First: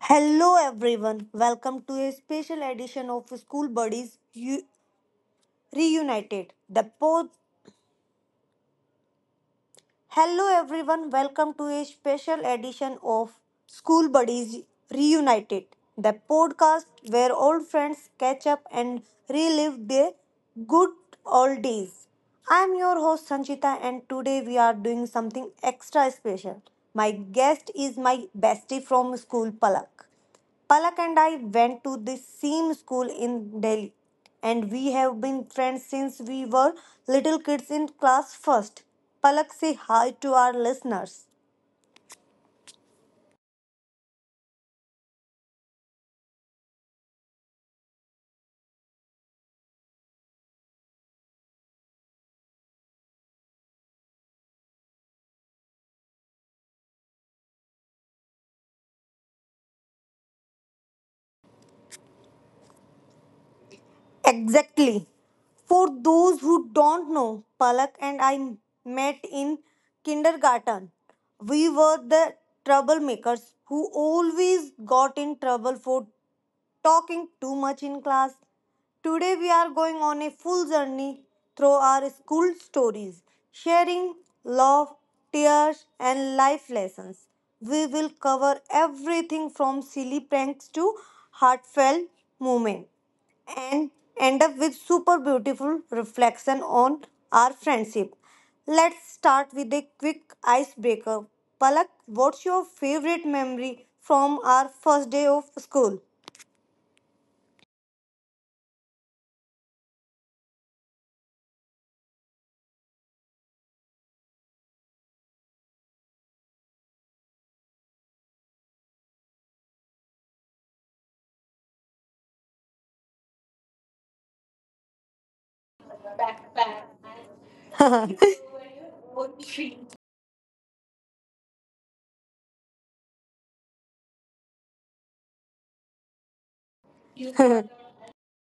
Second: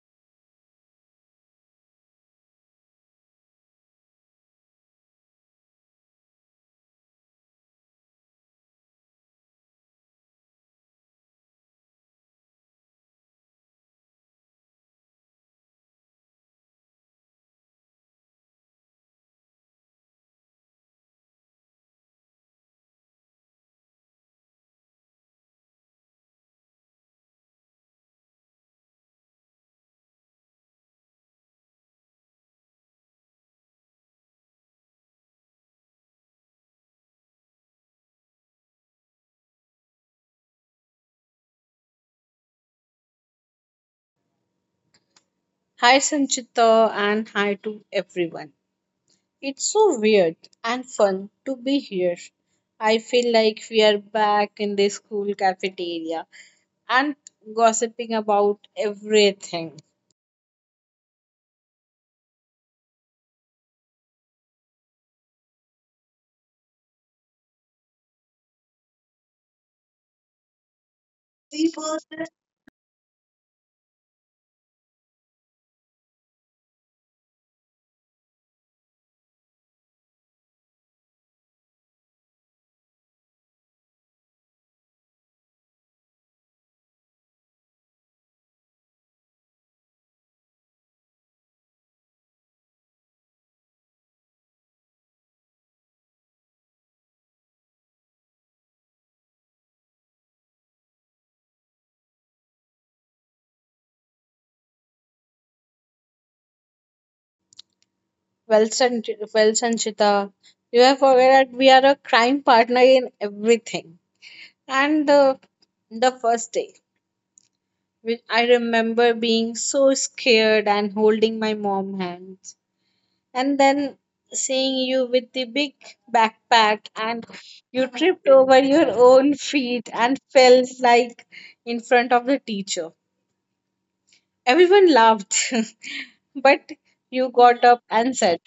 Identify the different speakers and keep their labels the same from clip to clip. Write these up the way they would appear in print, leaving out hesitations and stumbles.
Speaker 1: Hello everyone, welcome to a special edition of Reunited. The pod. Hello everyone, welcome to a special edition of School Buddies Reunited, the podcast where old friends catch up and relive their good old days. I'm your host Sanchita, and today we are doing something extra special. My guest is my bestie from school, Palak. Palak and I went to the same school in Delhi, and we have been friends since we were little kids in class first. Palak, say hi to our listeners.
Speaker 2: Hi Sanchita and hi to everyone. It's so weird and fun to be here. I feel like we are back in the school cafeteria and gossiping about everything.
Speaker 1: Exactly. For those who don't know, Palak and I met in kindergarten. We were
Speaker 2: Well,
Speaker 1: the troublemakers who always got in trouble for talking too much in class. Today we are going on a full journey through our school stories, sharing love, tears, and life lessons. We will cover everything from silly pranks to heartfelt moments and end up with super beautiful reflection on our friendship. Let's start with a quick icebreaker. Palak, what's your favorite memory from our first day of school?
Speaker 2: well Sanchita, you have forgot that we are a crime partner in everything. And the, the first day, which I remember being so scared and holding my mom's hand. And then seeing you with the big backpack and you tripped over your own feet and fell like in front of the teacher. Everyone laughed, but you got up and said,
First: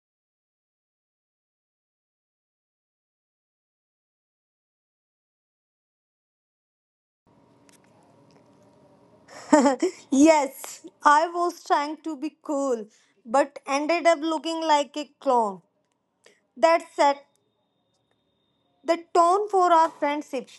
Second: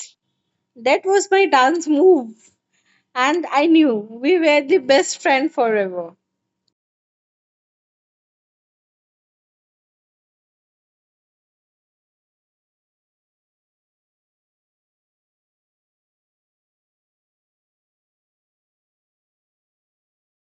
Speaker 2: "That was my dance move." And I knew we were the best friend forever.
Speaker 1: Yes, I was trying to be cool, but ended up looking like a clown. That set the tone for our friendship.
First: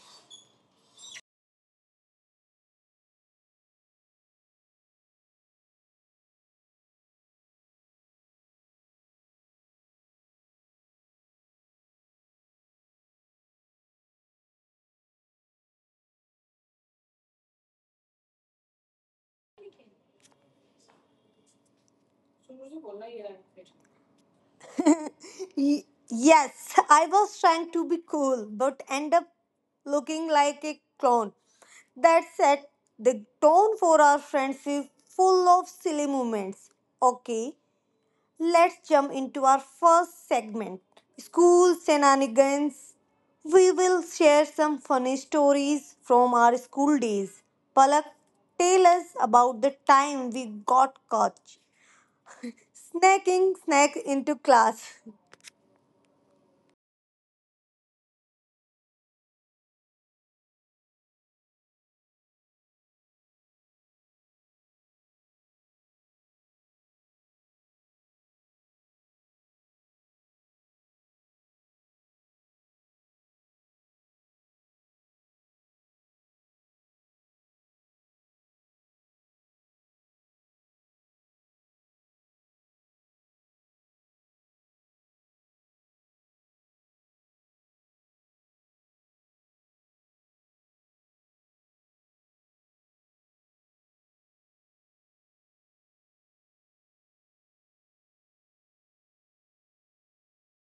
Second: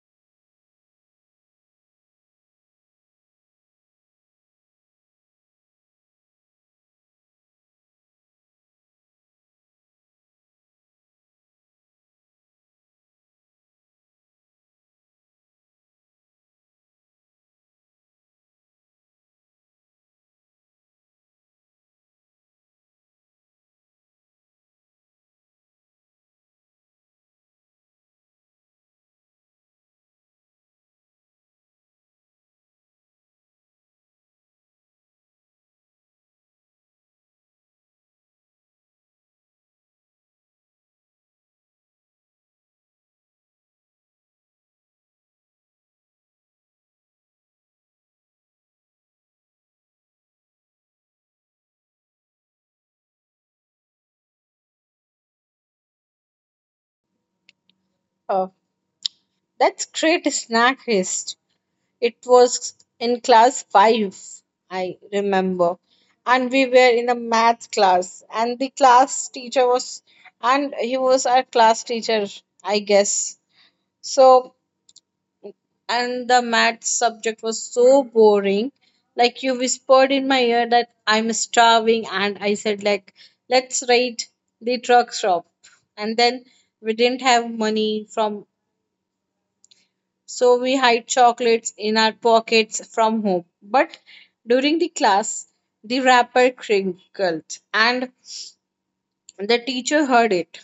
Speaker 1: Y- yes, I was trying to be cool, but end up looking like a clown. That set the tone for our friendship, full of silly moments. Okay. Let's jump into our first segment school shenanigans. We will share some funny stories from our school days. Palak, tell us about the time we got caught snacking snacks into class.
Speaker 2: Oh, that's great snack list. It was in class 5, I remember. And we were in a math class. And he was our class teacher, I guess. So, and the math subject was so boring. Like you whispered in my ear that I'm starving. And I said, like, let's raid the truck shop. And then we didn't have money from. So we hide chocolates in our pockets from home. But during the class, the wrapper crinkled and the teacher heard it.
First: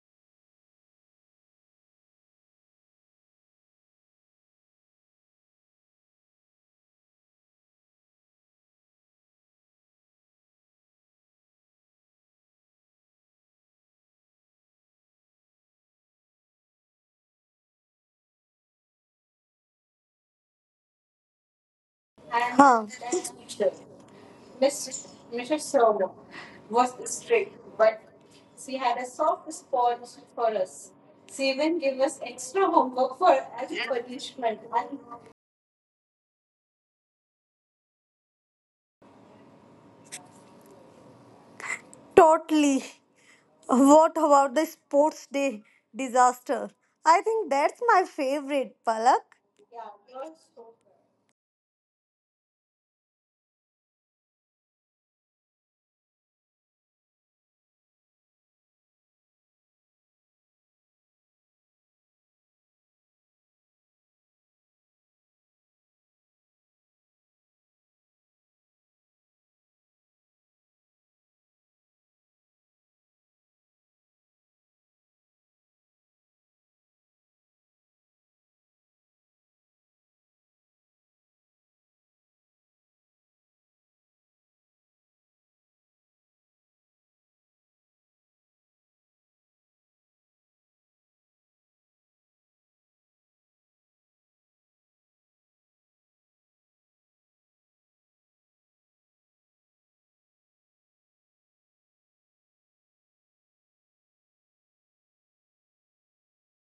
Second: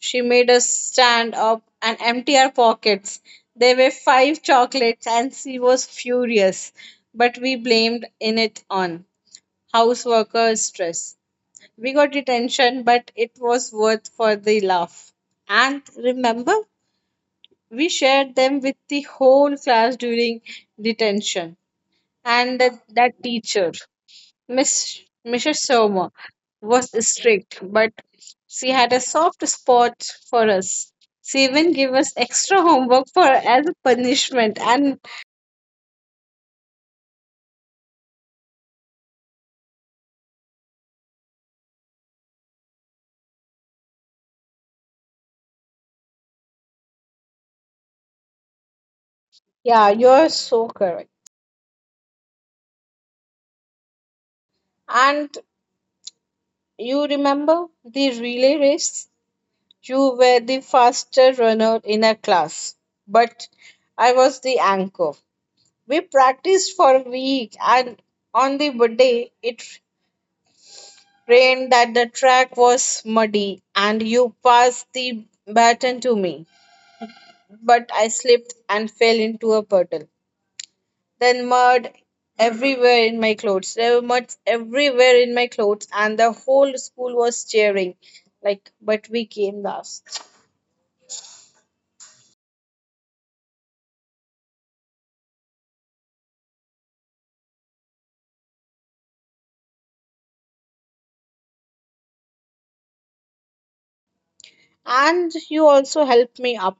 Speaker 2: She made us stand up and empty our pockets. There were five chocolates and she was furious. But we blamed in it on house worker stress. We got detention, but it was worth for the laugh. And remember, we shared them with the whole class during detention, and that,
Speaker 1: Huh.
Speaker 2: that teacher Miss Mrs. Soma was strict but she had a soft spot for us. She even gave us extra homework for as a punishment and
Speaker 1: Totally. What about the sports day disaster? I think that's my favorite, Palak.
Speaker 2: yeah, you're so correct. And you remember the relay race, you were the faster runner in a class, but I was the anchor. We practiced for a week, and on the day it rained that the track was muddy, and you passed the baton to me. But I slipped and fell into a puddle. Then mud everywhere in my clothes. There were muds everywhere in my clothes, and the whole school was cheering. Like, but we came last. And you also helped me up.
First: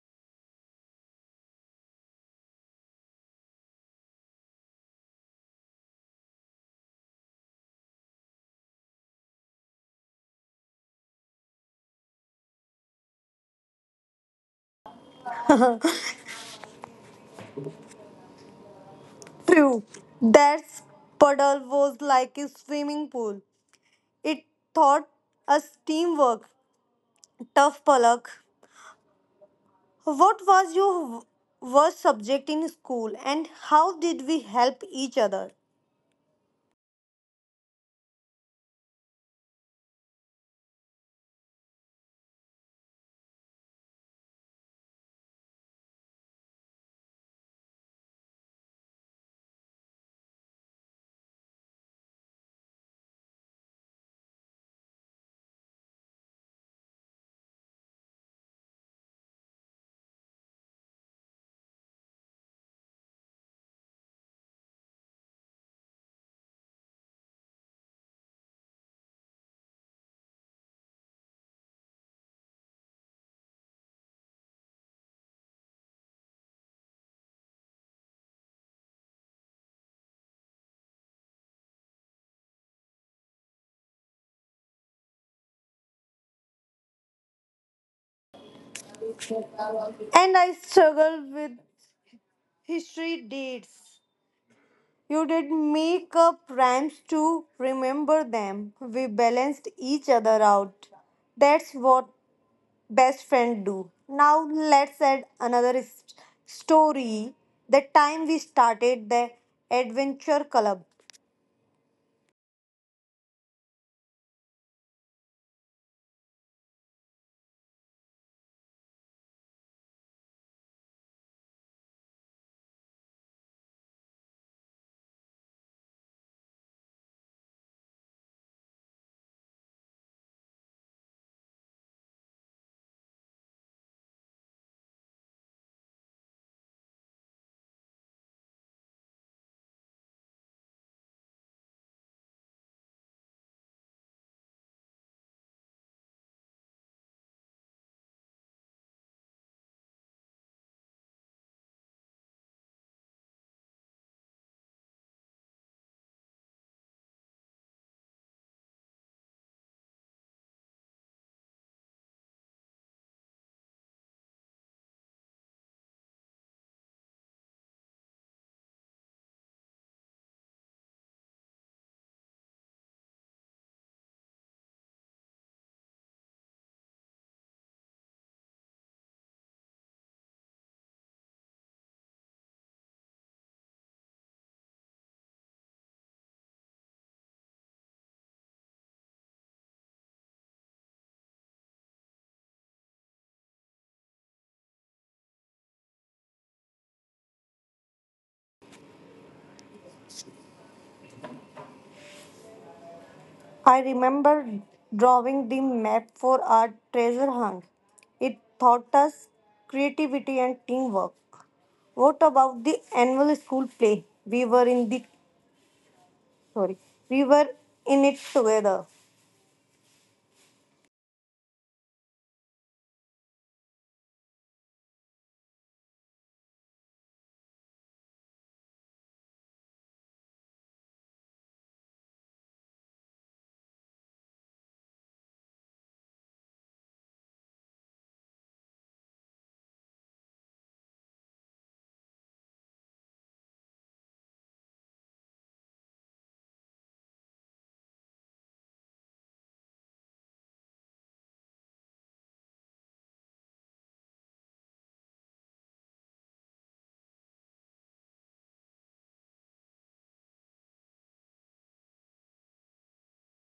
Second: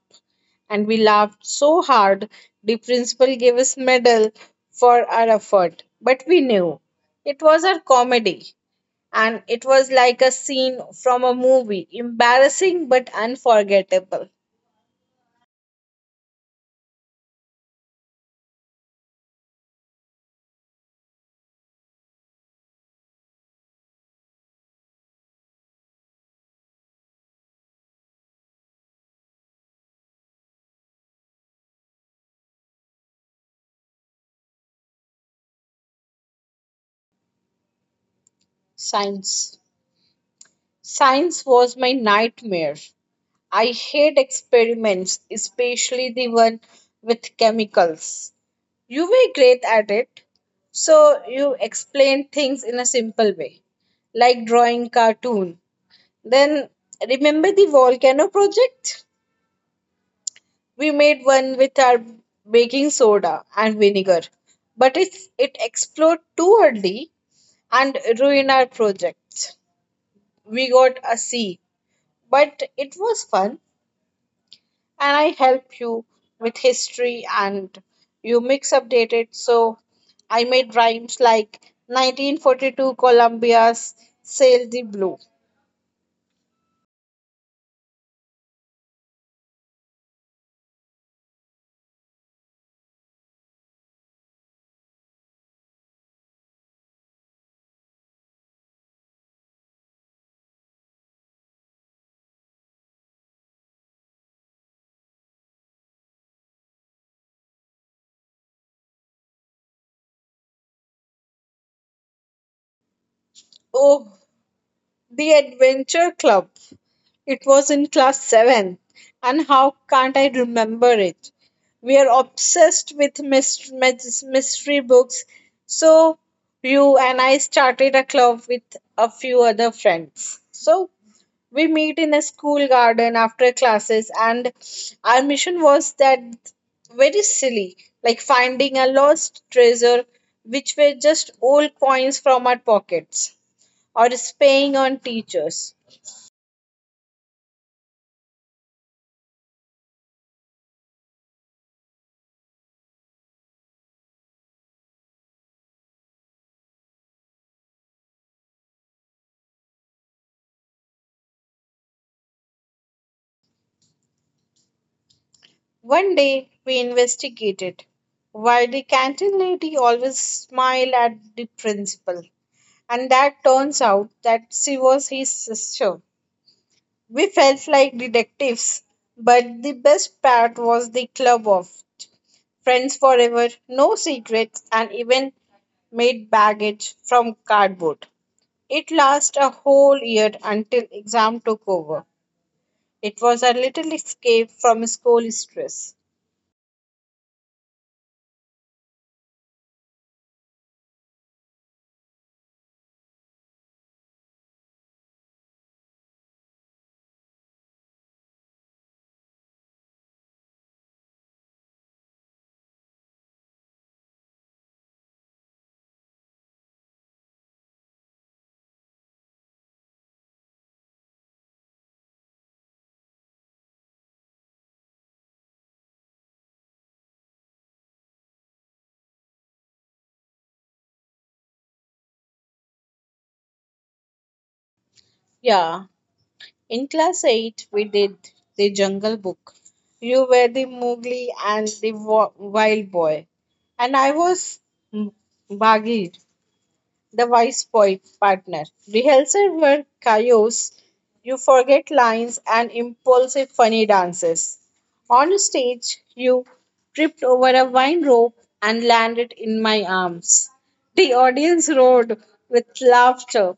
Speaker 2: And we laughed so hard, the principal gave us medal for our effort. But we knew it was our comedy. And it was like a scene from a movie, embarrassing but unforgettable.
Speaker 1: True. That puddle was like a swimming pool. It taught us teamwork, tough palak. What was your worst subject in school and how did we help each other?
Speaker 2: Science. Science was my nightmare. I hate experiments, especially the one with chemicals. You were great at it, so you explained things in a simple way, like drawing cartoon. Then remember the volcano project? We made one with our baking soda and vinegar, but it exploded too early and ruined our project. We got a C, but it was fun. And I help you with history and you mix update it. So I made rhymes like 1942 Columbia's Sail the Blue.
Speaker 1: And I struggled with history dates. You did make up rhymes to remember them. We balanced each other out. That's what best friend do. Now let's add another story. The time we started the adventure club.
Speaker 2: Oh, the Adventure Club. It was in class 7. And how can't I remember it? We are obsessed with mystery books. So you and I started a club with a few other friends. So we meet in a school garden after classes, and our mission was that very silly, like finding a lost treasure, which were just old coins from our pockets, or spying on teachers. One day we investigated why the canteen lady always smiled at the principal, and that turns out that she was his sister. We felt like detectives, but the best part was the club of Friends Forever, No Secrets, and even made baggage from cardboard. It lasted a whole year until exam took over. It was a little escape from school stress.
Speaker 1: I remember drawing the map for our treasure hunt. It taught us creativity and teamwork. What about the annual school play? We were in sorry, we were in it together.
Speaker 2: Yeah, in class 8 we did The Jungle Book. You were the Mowgli and the wild boy and I was M- Bagheera. The vice poet partner. Rehearsals were chaos, you forget lines and impulsive funny dances. On stage, you tripped over a vine rope and landed in my arms. The audience roared with laughter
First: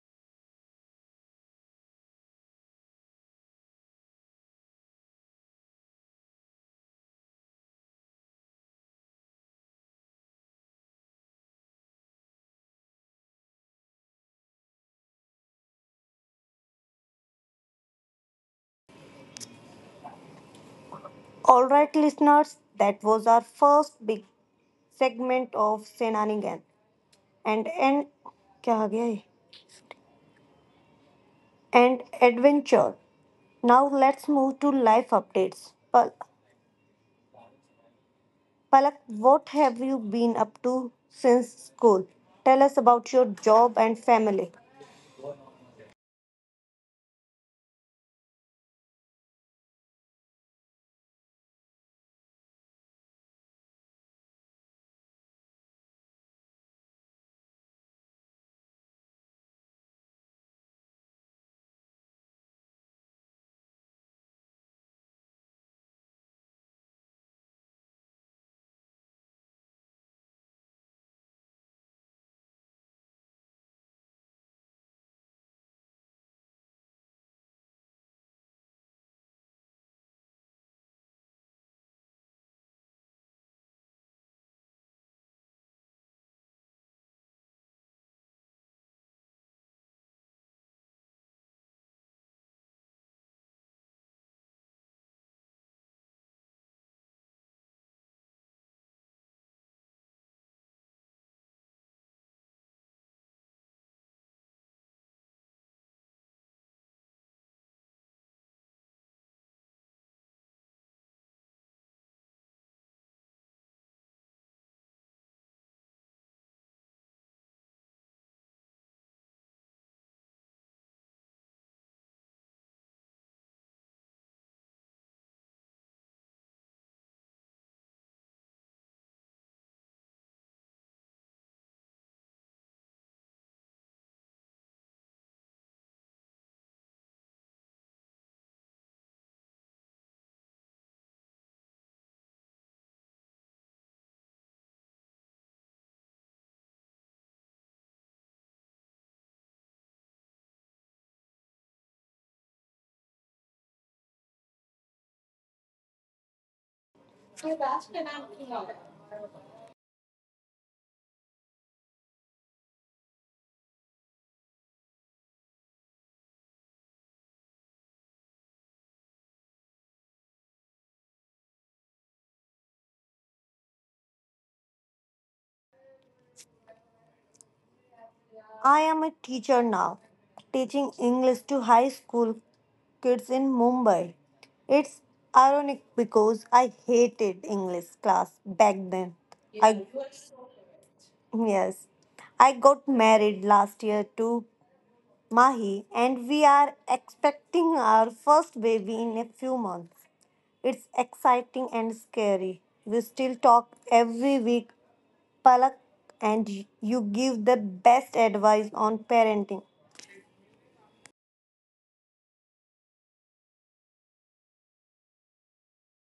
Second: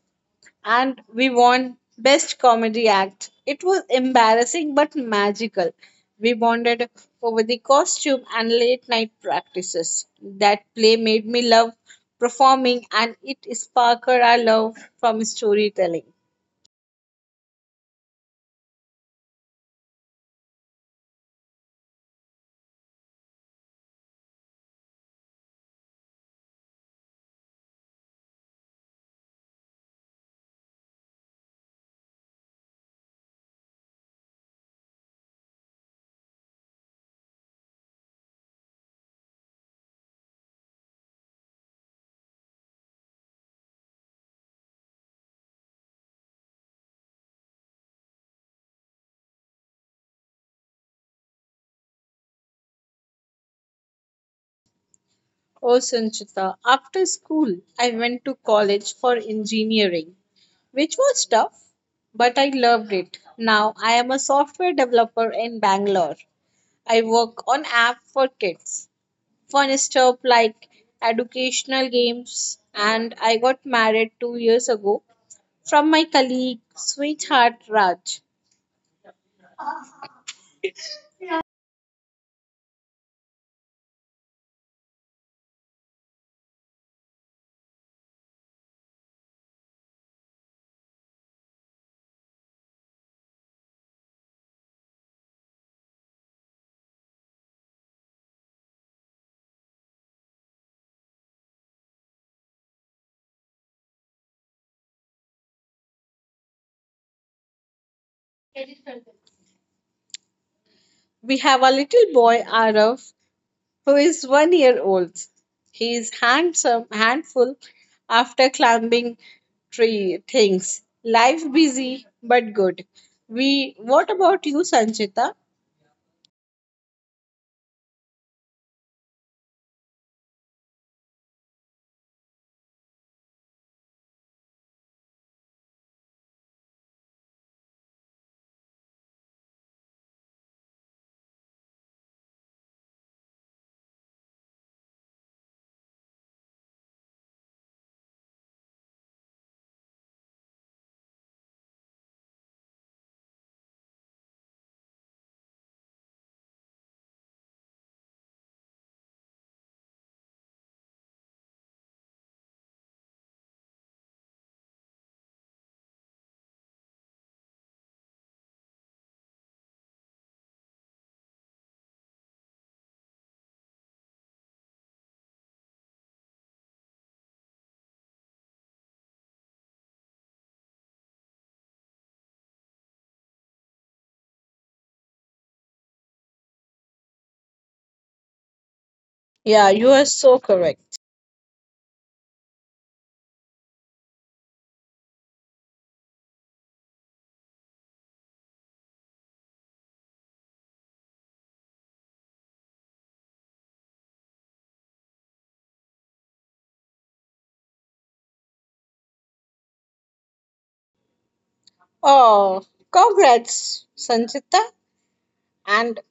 Speaker 2: and we won Best Comedy Act. It was embarrassing but magical. We bonded over the costume and late night practices. That play made me love performing and it sparked our love from storytelling.
Speaker 1: All right, listeners, that was our first big segment of Senanigan and क्या आ गया ये? And adventure. Now let's move to life updates. Palak, what have you been up to since school? Tell us about your job and family.
Speaker 2: Oh, Sanchita, after school, I went to college for engineering, which was tough, but I loved it. Now I am a software developer in Bangalore. I work on app for kids fun stuff like educational games. And I got married two years ago from my colleague sweetheart Raj. We have a little boy, Arav, who is one year old. He is handsome handful after climbing tree things. Life busy but good. We, what about you Sanchita?
Speaker 1: I am a teacher now, teaching English to high school kids in Mumbai. It's ironic because I hated English class back then.
Speaker 2: Yeah,
Speaker 1: I
Speaker 2: you are so correct.
Speaker 1: yes, I got married last year to Mahi, and we are expecting our first baby in a few months. It's exciting and scary. We still talk every week, Palak, and you give the best advice on parenting.
Speaker 2: Oh, congrats Sanchita. And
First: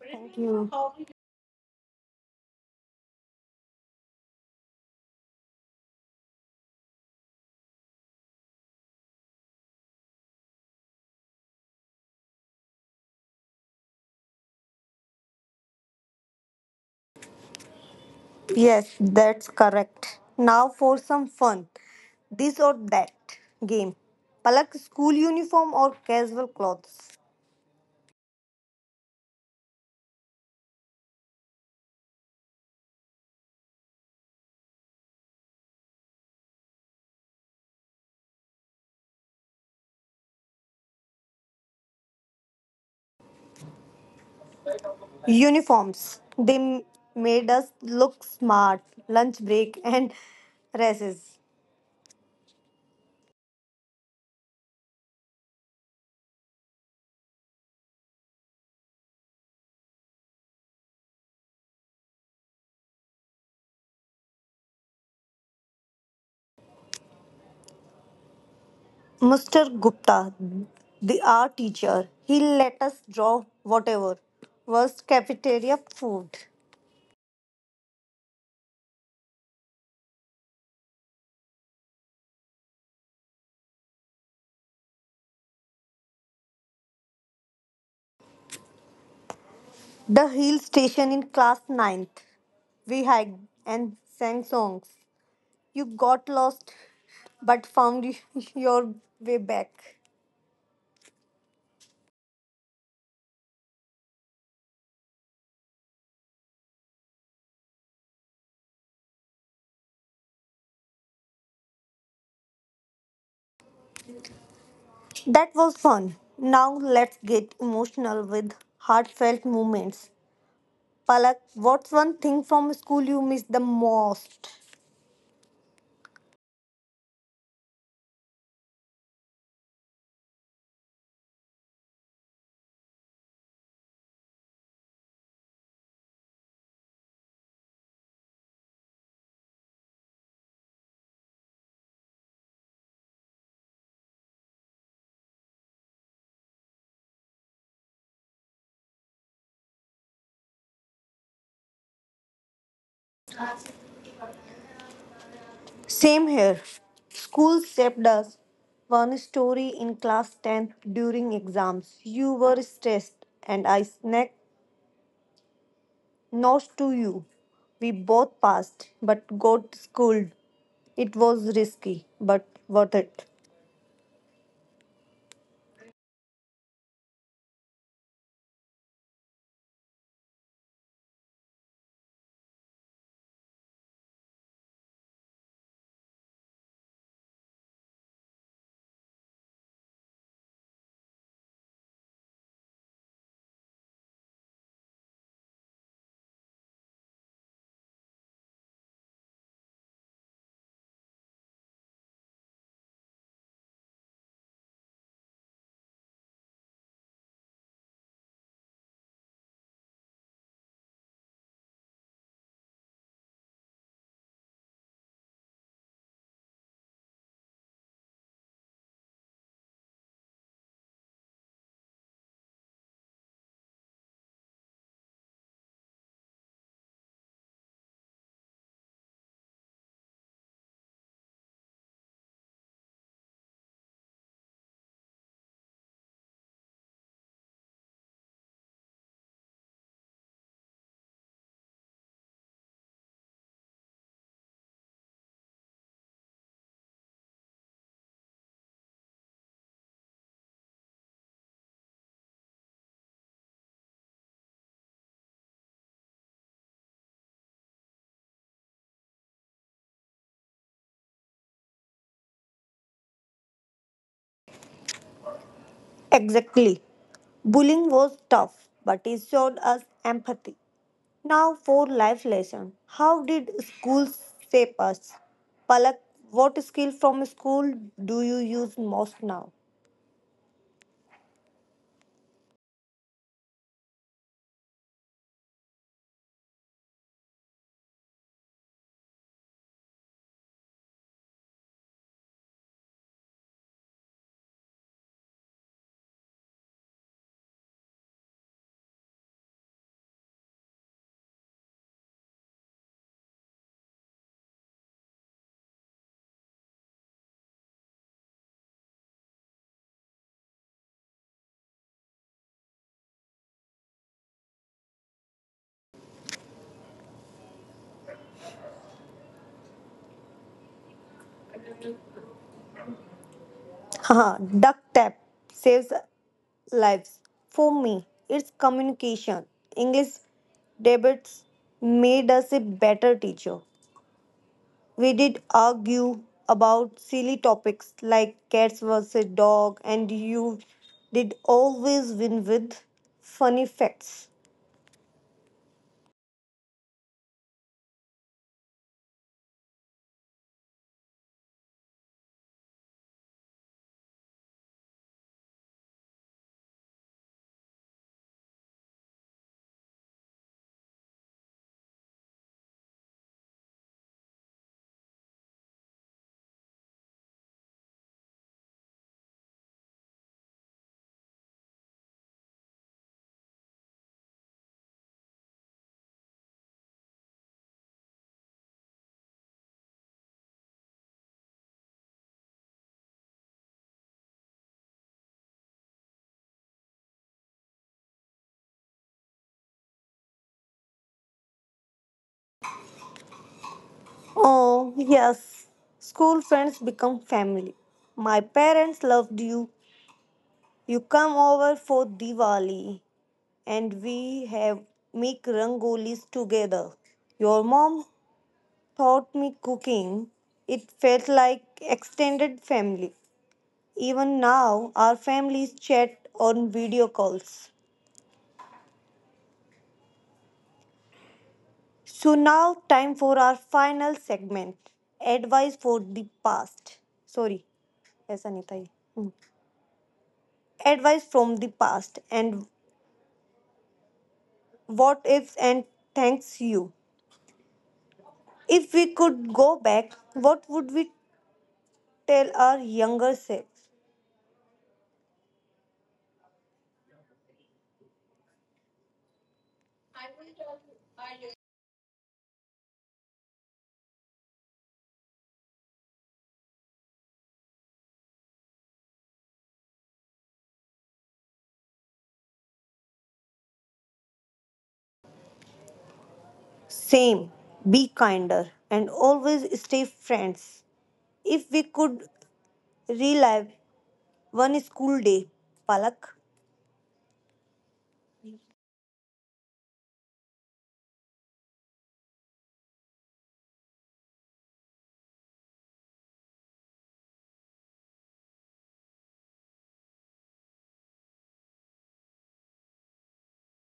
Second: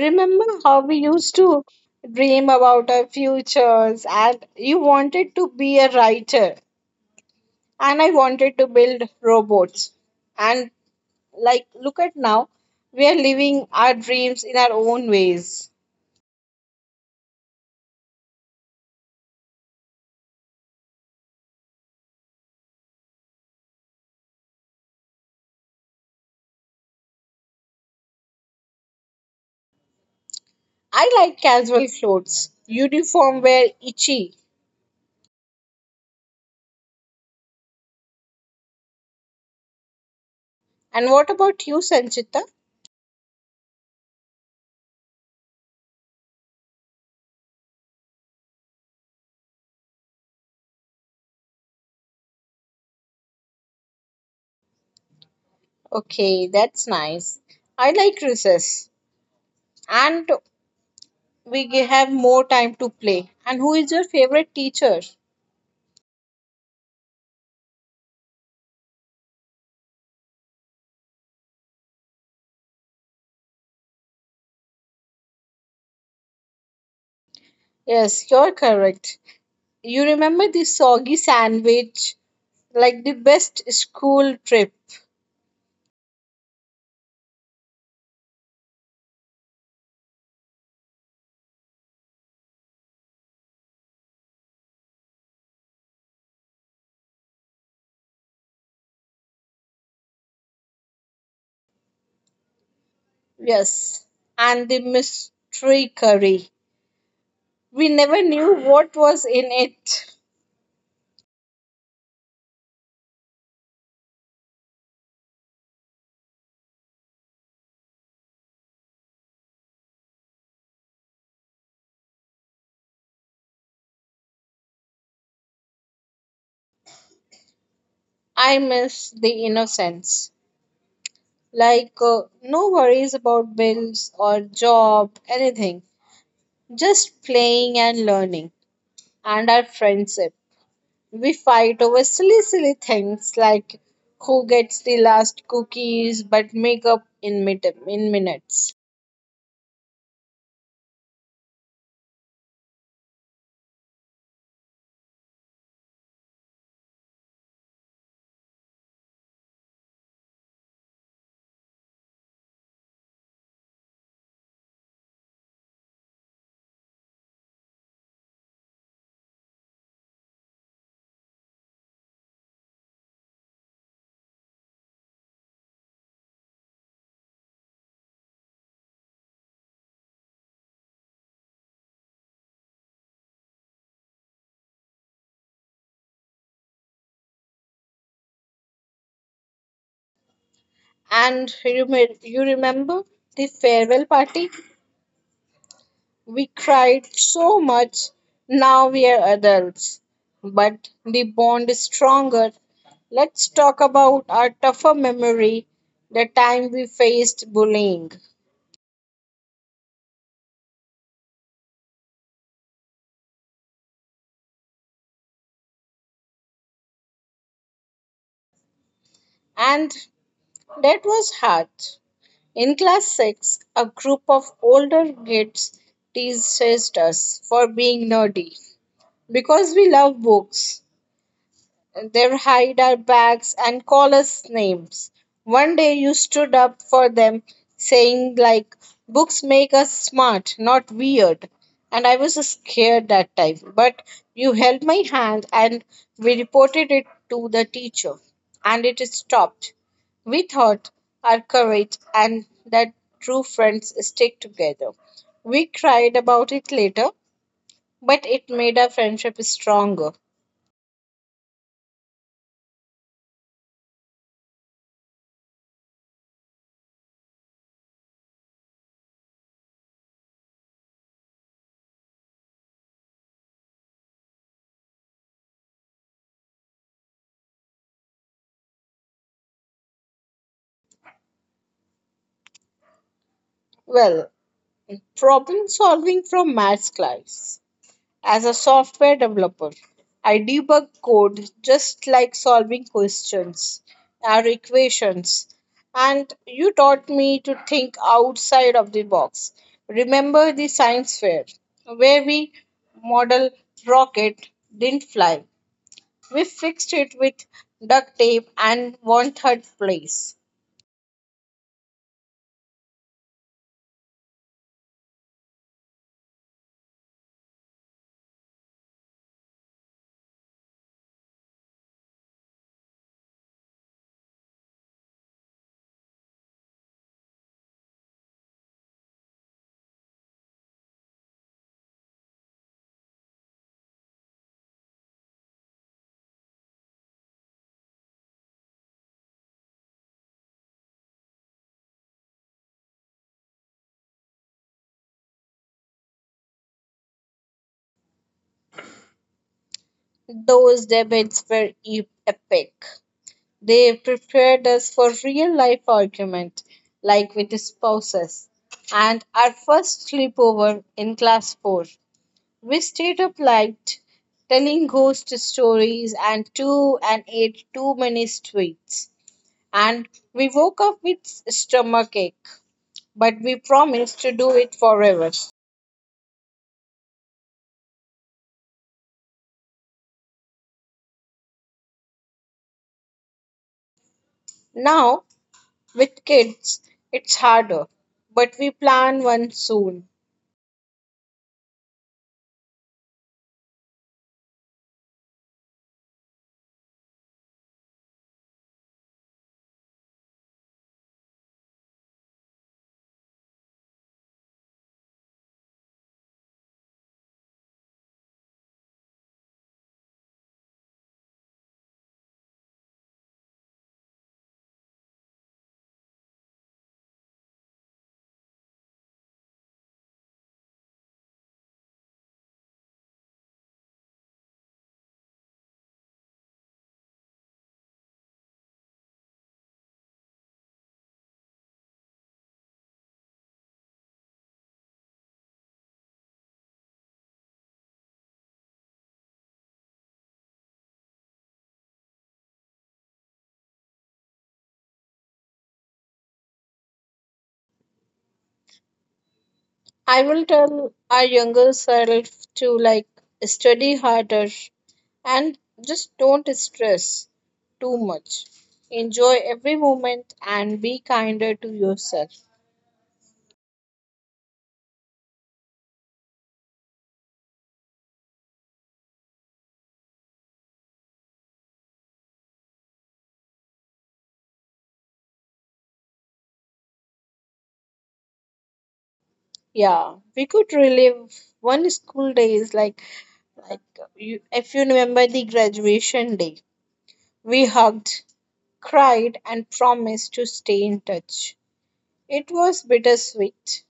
Speaker 1: Thank you.
Speaker 2: how we used to dream about our futures, and you wanted to be a writer, and I wanted to build robots. And like, look at now, we are living our dreams in our own ways.
Speaker 1: Yes, that's correct. Now for some fun. This or that game. Palak, school uniform or casual clothes?
Speaker 2: I like casual clothes, uniform wear itchy. And what about you, Sanchita?
Speaker 1: Uniforms. They made us look smart, lunch break, and races.
Speaker 2: Okay, that's nice. I like recess, and we have more time to play. And who is your favorite teacher?
Speaker 1: Mr. Gupta, the art teacher, he let us draw whatever was cafeteria food.
Speaker 2: Yes, you're correct. You remember the soggy sandwich, like the best school trip.
Speaker 1: The hill station in class ninth. We hiked and sang songs. You got lost but found your way back.
Speaker 2: Yes, and the mystery curry. We never knew what was in it.
Speaker 1: That was fun. Now let's get emotional with heartfelt moments. Palak, what's one thing from school you miss the most?
Speaker 2: I miss the innocence. Like, no worries about bills or job, anything. Just playing and learning, and our friendship. We fight over silly, silly things like who gets the last cookies but make up in, in minutes.
Speaker 1: Same here. School saved us. One story in class 10 during exams. You were stressed and I snapped nose to you. We both passed but got schooled. It was risky but worth it.
Speaker 2: And you, may, you remember the farewell party? We cried so much. Now we are adults, but the bond is stronger. Let's talk about our tougher memory, the time we faced bullying. And that was hard. In class 6, a group of older kids teased us for being nerdy because we love books. They hide our bags and call us names. One day you stood up for them, saying, like, books make us smart, not weird. And I was scared that time. But you held my hand and we reported it to the teacher. And it stopped. We thought our courage and that true friends stick together. We cried about it later, but it made our friendship stronger.
Speaker 1: Exactly. Bullying was tough but it showed us empathy. Now for life lesson. How did schools shape us? Palak, what skill from school do you use most now?
Speaker 2: Well, problem solving from maths class. As a software developer, I debug code just like solving questions or equations. And you taught me to think outside of the box. Remember the science fair where we model rocket didn't fly. We fixed it with duct tape and one third place.
Speaker 1: Haha, duct tape saves lives. For me, it's communication. English debates made us a better teacher. We did argue about silly topics like cats versus dog, and you did always win with funny facts.
Speaker 2: Those debates were epic. They prepared us for real life argument, like with spouses. And our first sleepover in class 4, we stayed up late telling ghost stories and two and ate too many sweets. And we woke up with stomach ache, but we promised to do it forever. Now, with kids, it's harder, but we plan one soon.
Speaker 1: Oh, yes. School friends become family. My parents loved you. You come over for Diwali and we have make rangolis together. Your mom taught me cooking. It felt like extended family. Even now our families chat on video calls. So now time for our final segment. Advice for the past. Sorry, ऐसा नहीं था ये. Advice from the past and what ifs and thanks you. If we could go back, what would we tell our younger selves?
Speaker 2: I will tell our younger self to like study harder and just don't stress too much. Enjoy every moment and be kinder to yourself.
Speaker 1: Same, be kinder and always stay friends. If we could relive one school day, Palak,
Speaker 2: Yeah, we could relive one school day is like you, if you remember the graduation day, we hugged, cried, and promised to stay in touch. It was bittersweet,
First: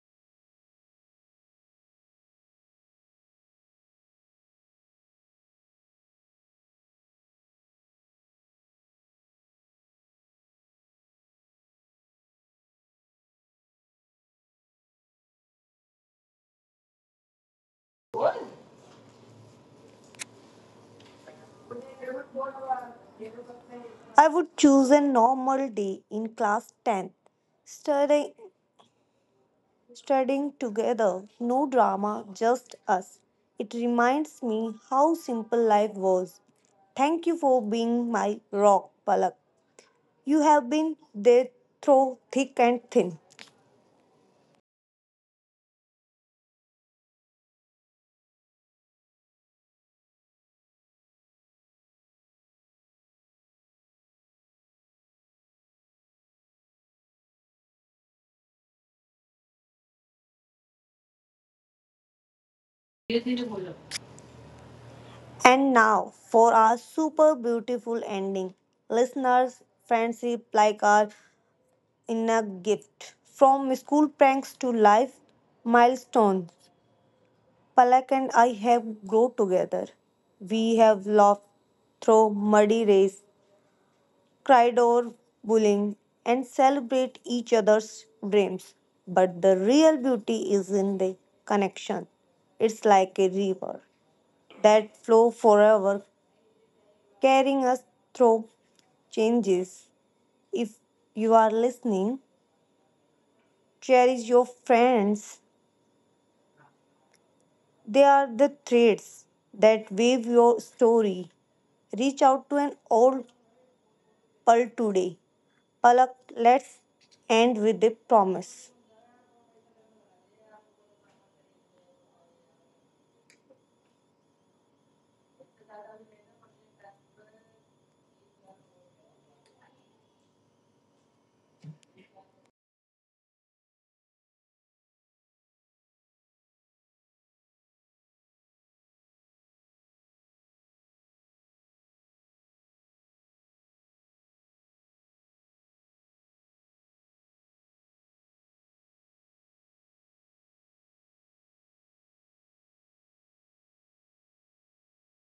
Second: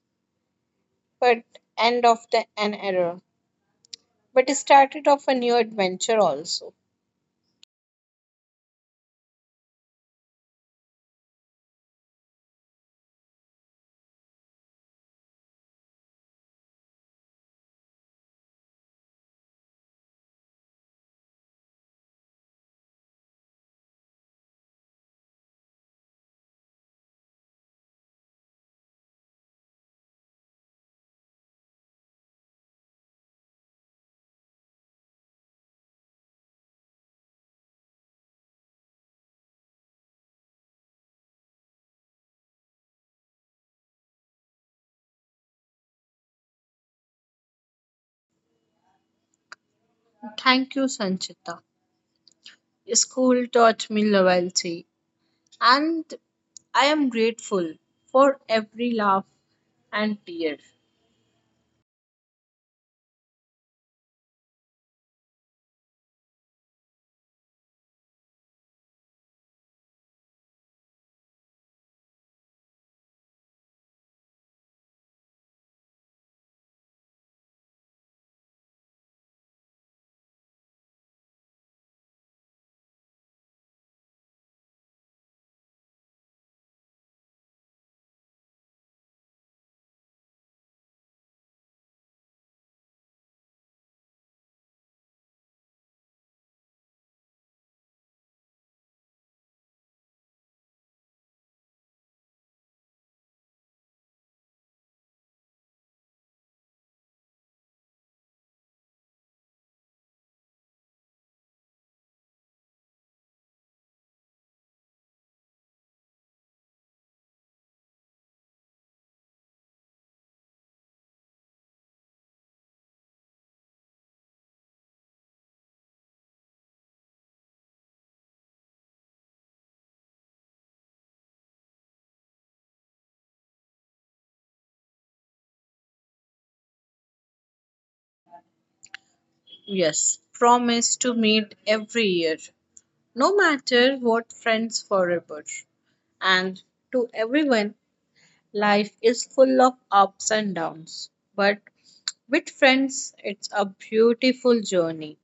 Speaker 2: but end of the an era. But started off a new adventure also.
Speaker 1: I would choose a normal day in class 10th, studying studying together, no drama, just us. It reminds me how simple life was. Thank you for being my rock, Palak. You have been there through thick and thin.
Speaker 2: Thank you, Sanchita. School taught me loyalty, and I am grateful for every laugh and tear.
Speaker 1: And now for our super beautiful ending. Listeners, friendship like our inner gift. From school pranks to life milestones, Palak and I have grown together. We have laughed through muddy race cried over bullying, and celebrate each other's dreams. But the real beauty is in the connection. It's like a river that flows forever, carrying us through changes. If you are listening, cherish your friends. They are the threads that weave your story. Reach out to an old pal today. Palak, let's end with a promise.
Speaker 2: Yes, promise to meet every year, no matter what, friends forever. And to everyone, life is full of ups and downs, but with friends, it's a beautiful journey.